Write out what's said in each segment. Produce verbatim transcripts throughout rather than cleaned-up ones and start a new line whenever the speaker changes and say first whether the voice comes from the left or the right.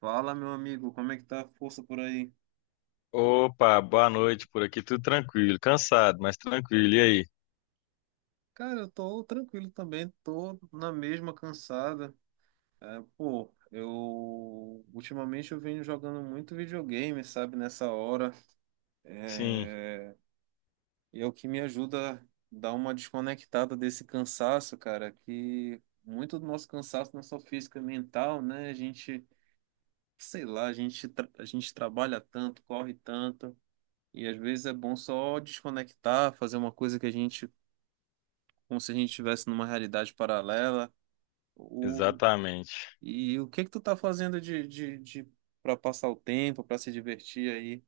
right: Fala, meu amigo, como é que tá a força por aí?
left: Opa, boa noite. Por aqui tudo tranquilo, cansado, mas tranquilo. E aí?
right: Cara, eu tô tranquilo também, tô na mesma cansada. É, pô, eu ultimamente eu venho jogando muito videogame, sabe, nessa hora.
left: Sim,
right: É, e é o que me ajuda a dar uma desconectada desse cansaço, cara, que muito do nosso cansaço não é só físico, é mental, né? A gente, sei lá, a gente, tra- a gente trabalha tanto, corre tanto. E às vezes é bom só desconectar, fazer uma coisa que a gente como se a gente estivesse numa realidade paralela. O,
left: exatamente.
right: e o que que tu tá fazendo de, de, de para passar o tempo, para se divertir aí?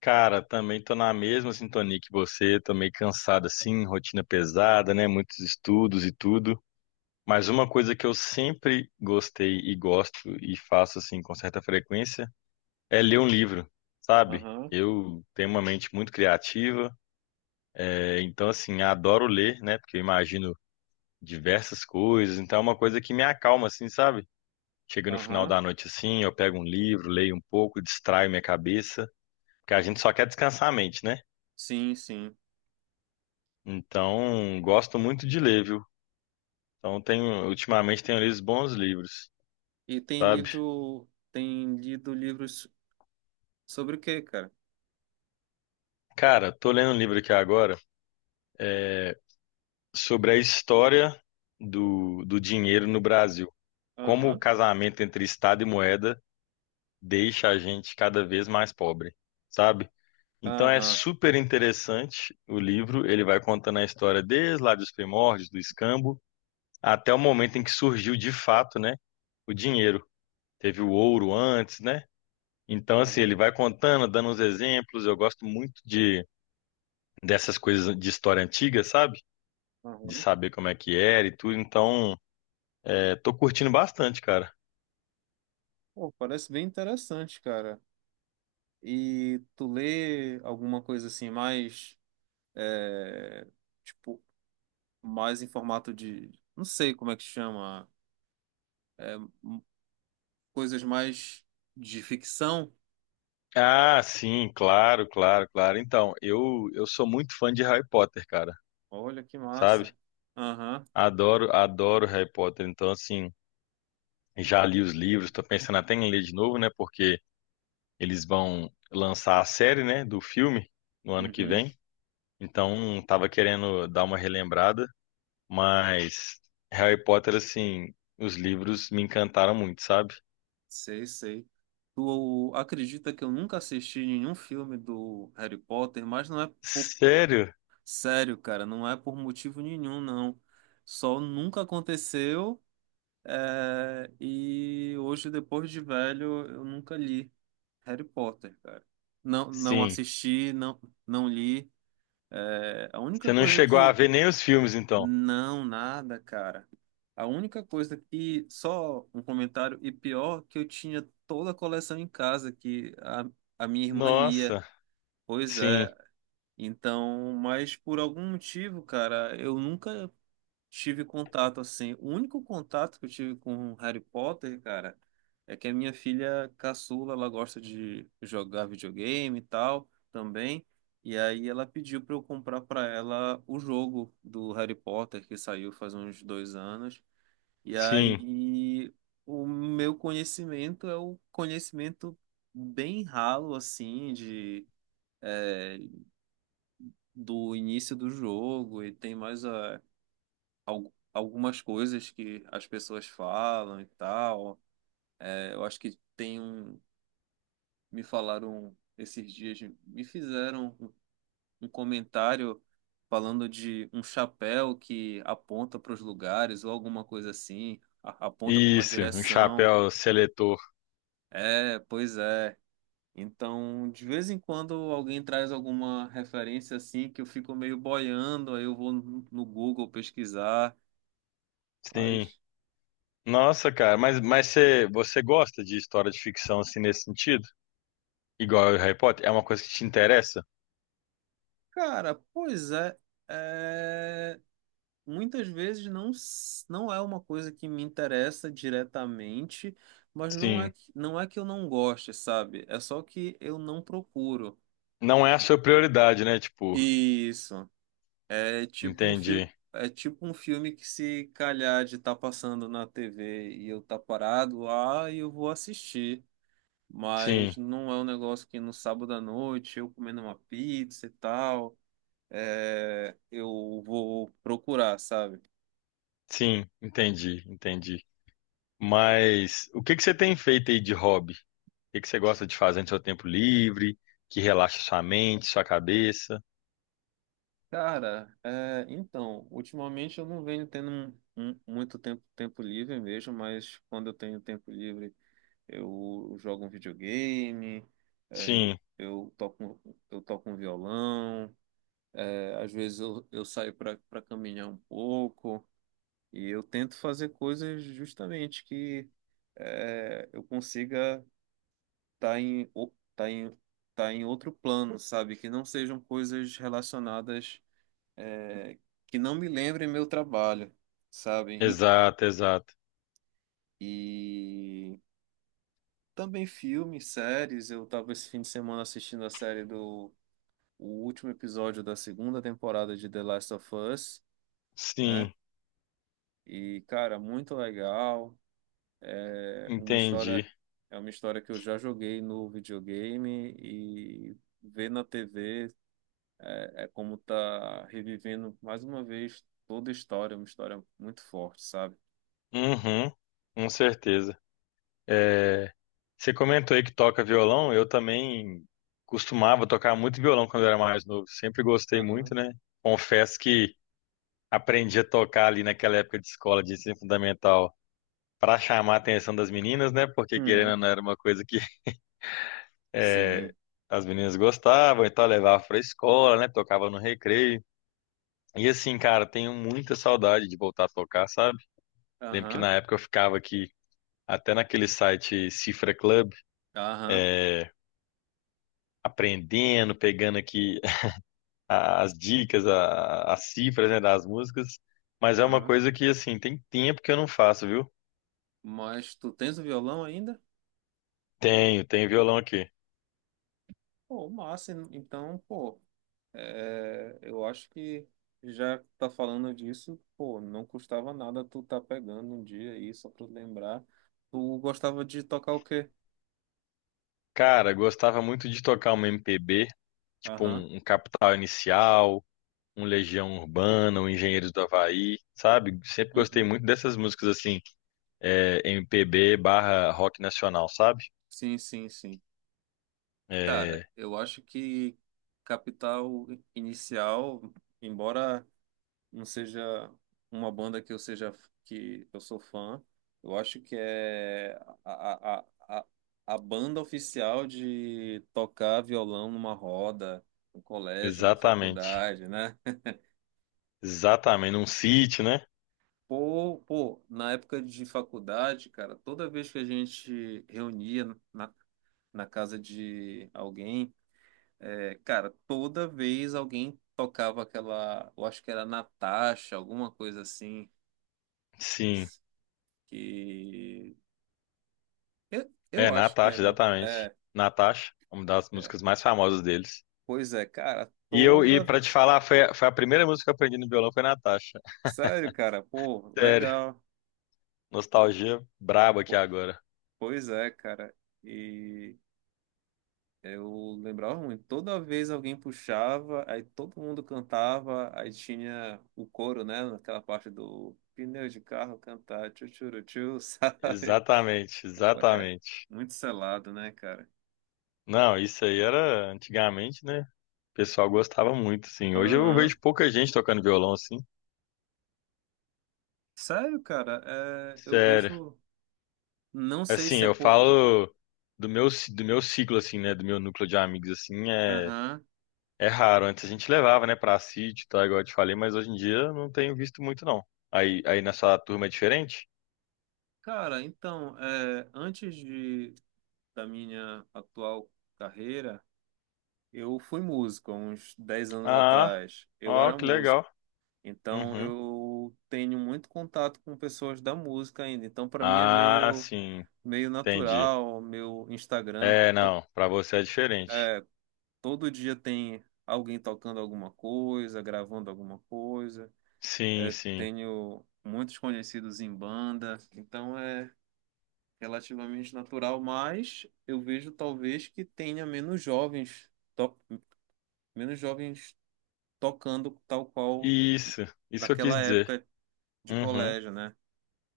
left: Cara, também tô na mesma sintonia que você, tô meio cansado assim, rotina pesada, né? Muitos estudos e tudo. Mas uma coisa que eu sempre gostei e gosto e faço assim com certa frequência é ler um livro, sabe?
right: Aham,
left: Eu tenho uma mente muito criativa, é, então assim, adoro ler, né? Porque eu imagino diversas coisas, então é uma coisa que me acalma assim, sabe? Chega no final
right: aham.
left: da noite assim, eu pego um livro, leio um pouco, distraio minha cabeça, porque a gente só quer descansar a mente, né?
right: Sim, sim.
left: Então, gosto muito de ler, viu? Então, tenho, ultimamente tenho lido bons livros,
right: E tem
left: sabe?
right: livro, tem lido livros sobre o quê, cara?
left: Cara, tô lendo um livro aqui agora sobre a história do, do dinheiro no Brasil. Como o
right: Aham,
left: casamento entre Estado e moeda deixa a gente cada vez mais pobre, sabe? Então é
right: aham,
left: super interessante o livro, ele vai contando a história desde lá dos primórdios, do escambo, até o momento em que surgiu de fato, né, o dinheiro. Teve o ouro antes, né? Então, assim, ele
right: aham,
left: vai contando, dando uns exemplos. Eu gosto muito de dessas coisas de história antiga, sabe? De
right: aham.
left: saber como é que era e tudo. Então, é, tô curtindo bastante, cara.
right: Pô, parece bem interessante, cara. E tu lê alguma coisa assim mais, é, tipo, mais em formato de, não sei como é que chama, coisas mais de ficção.
left: Ah, sim, claro, claro, claro. Então, eu eu sou muito fã de Harry Potter, cara,
right: Olha que
left: sabe?
right: massa. Aham,
left: Adoro, adoro Harry Potter. Então, assim, já li os livros, tô pensando até em ler de novo, né? Porque eles vão lançar a série, né, do filme no ano que
right: uhum.
left: vem. Então, tava querendo dar uma relembrada, mas Harry Potter, assim, os livros me encantaram muito, sabe?
right: Sei, sei. Tu acredita que eu nunca assisti nenhum filme do Harry Potter, mas não é por...
left: Sério?
right: Sério, cara, não é por motivo nenhum, não. Só nunca aconteceu, é, e hoje, depois de velho, eu nunca li Harry Potter, cara. Não, não
left: Sim.
right: assisti, não, não li. É, a única
left: Você não
right: coisa
left: chegou a
right: que...
left: ver nem os filmes, então?
right: Não, nada, cara. A única coisa que, só um comentário, e pior, que eu tinha toda a coleção em casa que a, a minha irmã lia.
left: Nossa.
right: Pois
left: Sim,
right: é. Então, mas por algum motivo, cara, eu nunca tive contato assim. O único contato que eu tive com Harry Potter, cara, é que a minha filha caçula, ela gosta de jogar videogame e tal também. E aí ela pediu para eu comprar para ela o jogo do Harry Potter que saiu faz uns dois anos. E
left: sim.
right: aí o meu conhecimento é o conhecimento bem ralo assim de do início do jogo e tem mais a al- algumas coisas que as pessoas falam e tal. É, eu acho que tem um. Me falaram esses dias, me fizeram um um comentário falando de um chapéu que aponta para os lugares ou alguma coisa assim, a- aponta para uma
left: Isso, um
right: direção.
left: chapéu seletor.
right: É, pois é. Então, de vez em quando alguém traz alguma referência assim que eu fico meio boiando, aí eu vou no no Google pesquisar.
left: Sim.
right: Mas...
left: Nossa, cara, mas, mas você, você gosta de história de ficção, assim, nesse sentido? Igual o Harry Potter? É uma coisa que te interessa?
right: Cara, pois é, é, muitas vezes não, s- não é uma coisa que me interessa diretamente, mas não é
left: Sim.
right: que, não é que eu não goste, sabe? É só que eu não procuro.
left: Não é a sua prioridade, né? Tipo,
right: Isso. É tipo um
left: entendi.
right: fio, é tipo um filme que se calhar de estar passando na T V e eu tá parado lá e eu vou assistir. Mas
left: Sim,
right: não é um negócio que no sábado à noite eu comendo uma pizza e tal. É, eu vou procurar, sabe?
left: sim, entendi, entendi. Mas o que que você tem feito aí de hobby? O que que você gosta de fazer no seu tempo livre, que relaxa sua mente, sua cabeça?
right: Cara, é, então, ultimamente eu não venho tendo um- um- muito tempo, tempo livre mesmo, mas quando eu tenho tempo livre, eu jogo um videogame, é, eu,
left: Sim,
right: eu toco, eu toco um violão, é, às vezes eu, eu saio para para caminhar um pouco, e eu tento fazer coisas justamente que é, eu consiga. tá em, o- tá em, tá em outro plano, sabe? Que não sejam coisas relacionadas, é, que não me lembrem meu trabalho, sabe?
left: exato, exato.
right: E, e também filmes, séries. Eu tava esse fim de semana assistindo a série do o último episódio da segunda temporada de The Last of Us, né?
left: Sim,
right: E, cara, muito legal. É uma
left: entendi.
right: história, é uma história que eu já joguei no videogame e ver na T V. É como tá revivendo mais uma vez toda a história, uma história muito forte, sabe?
left: Uhum, com certeza. É, você comentou aí que toca violão, eu também costumava tocar muito violão quando eu era mais novo, sempre gostei muito,
right: Aham.
left: né? Confesso que aprendi a tocar ali naquela época de escola de ensino fundamental para chamar a atenção das meninas, né? Porque querendo ou
right: Uhum.
left: não era uma coisa que
right: Sim.
left: as meninas gostavam, então eu levava para escola, né? Tocava no recreio. E assim, cara, tenho muita saudade de voltar a tocar, sabe? Lembro que
right: Aham.
left: na época eu ficava aqui até naquele site Cifra Club,
right: Aham.
left: aprendendo, pegando aqui a- as dicas, a- as cifras, né, das músicas. Mas é uma
right: Aham.
left: coisa que, assim, tem tempo que eu não faço, viu?
right: Mas tu tens o violão ainda?
left: Tenho, tenho violão aqui.
right: Pô, massa. Então, pô, é, eu acho que já que tá falando disso, pô, não custava nada tu tá pegando um dia aí, só pra lembrar. Tu gostava de tocar o quê?
left: Cara, gostava muito de tocar uma M P B, tipo
right: Aham.
left: um, um Capital Inicial, um Legião Urbana, um Engenheiros do Havaí, sabe? Sempre gostei
right: Uhum.
left: muito dessas músicas assim, é, M P B barra rock nacional, sabe?
right: Sim, sim, sim. Cara,
left: É,
right: eu acho que Capital Inicial, embora não seja uma banda que eu seja que eu sou fã, eu acho que é a, a, a, a banda oficial de tocar violão numa roda, no colégio, na
left: exatamente,
right: faculdade, né?
left: exatamente, num City, né?
right: Pô, pô, na época de faculdade, cara, toda vez que a gente reunia na, na casa de alguém. É, cara, toda vez alguém tocava aquela, eu acho que era Natasha, alguma coisa assim,
left: Sim,
right: que eu,
left: é
right: eu acho que é,
left: Natasha,
right: na-
left: exatamente.
right: é,
left: Natasha, uma das
right: é.
left: músicas mais famosas deles.
right: Pois é, cara,
left: E eu, e
right: toda,
left: para te falar, foi, a- foi a primeira música que eu aprendi no violão, foi Natasha.
right: sério, cara, pô,
left: Sério,
right: legal.
left: nostalgia braba aqui
right: Pô.
left: agora.
right: Pois é, cara. E eu lembrava muito, toda vez alguém puxava, aí todo mundo cantava, aí tinha o coro, né, naquela parte do pneu de carro cantar, tchu tchu tchu, sabe?
left: Exatamente,
right: Ué,
left: exatamente.
right: é muito selado, né, cara?
left: Não, isso aí era antigamente, né? O pessoal gostava muito, assim. Hoje eu
right: Aham.
left: vejo pouca gente tocando violão, assim.
right: Sério, cara, é, eu
left: Sério.
right: vejo. Não sei
left: Assim,
right: se é
left: eu
right: por.
left: falo do meu, ci- do meu ciclo, assim, né? Do meu núcleo de amigos, assim, é,
right: Aham.
left: é raro. Antes a gente levava, né, pra sítio, tá? Igual eu te falei, mas hoje em dia eu não tenho visto muito, não. Aí, aí na sua turma é diferente?
right: Cara, então, é, antes de, da minha atual carreira, eu fui músico, há uns dez anos
left: Ah,
right: atrás. Eu
left: ó,
right: era
left: que
right: músico.
left: legal.
right: Então,
left: Uhum.
right: eu tenho muito contato com pessoas da música ainda. Então, para mim é
left: Ah,
right: meio,
left: sim,
right: meio
left: entendi.
right: natural, meu Instagram.
left: É, não, pra você é diferente.
right: Todo dia tem alguém tocando alguma coisa, gravando alguma coisa.
left: Sim,
right: É,
left: sim.
right: tenho muitos conhecidos em banda, então é relativamente natural, mas eu vejo talvez que tenha menos jovens, to- menos jovens tocando tal qual
left: Isso, isso que eu quis
right: naquela
left: dizer.
right: época de
left: Uhum.
right: colégio, né?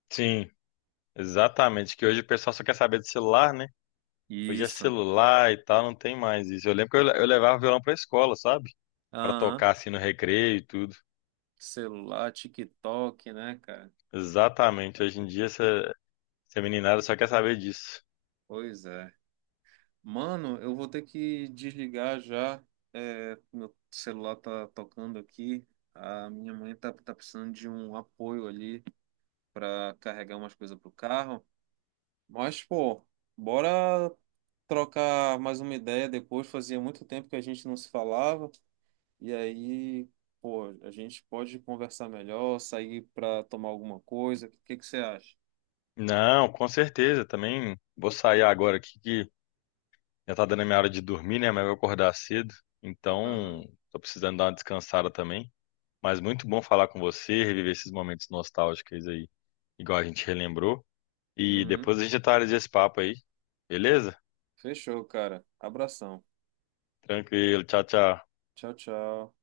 left: Sim, exatamente. Que hoje o pessoal só quer saber de celular, né? Hoje é
right: Isso.
left: celular e tal, não tem mais isso. Eu lembro que eu, le- eu levava o violão pra escola, sabe? Pra
right: Aham.
left: tocar assim no recreio e tudo.
right: Celular, TikTok, né, cara?
left: Exatamente. Hoje em dia essa, essa meninada só quer saber disso.
right: Pois é. Mano, eu vou ter que desligar já. É, meu celular tá tocando aqui. A minha mãe tá, tá precisando de um apoio ali para carregar umas coisas pro carro. Mas, pô, bora trocar mais uma ideia depois. Fazia muito tempo que a gente não se falava. E aí, pô, a gente pode conversar melhor, sair pra tomar alguma coisa. O que que você acha?
left: Não, com certeza. Também vou sair agora aqui que já tá dando a minha hora de dormir, né? Mas eu vou acordar cedo.
right: Aham.
left: Então, tô precisando dar uma descansada também. Mas muito bom falar com você, reviver esses momentos nostálgicos aí, igual a gente relembrou. E
right: Uhum.
left: depois a gente atualiza esse papo aí, beleza?
right: Fechou, cara. Abração.
left: Tranquilo, tchau, tchau.
right: Tchau, tchau.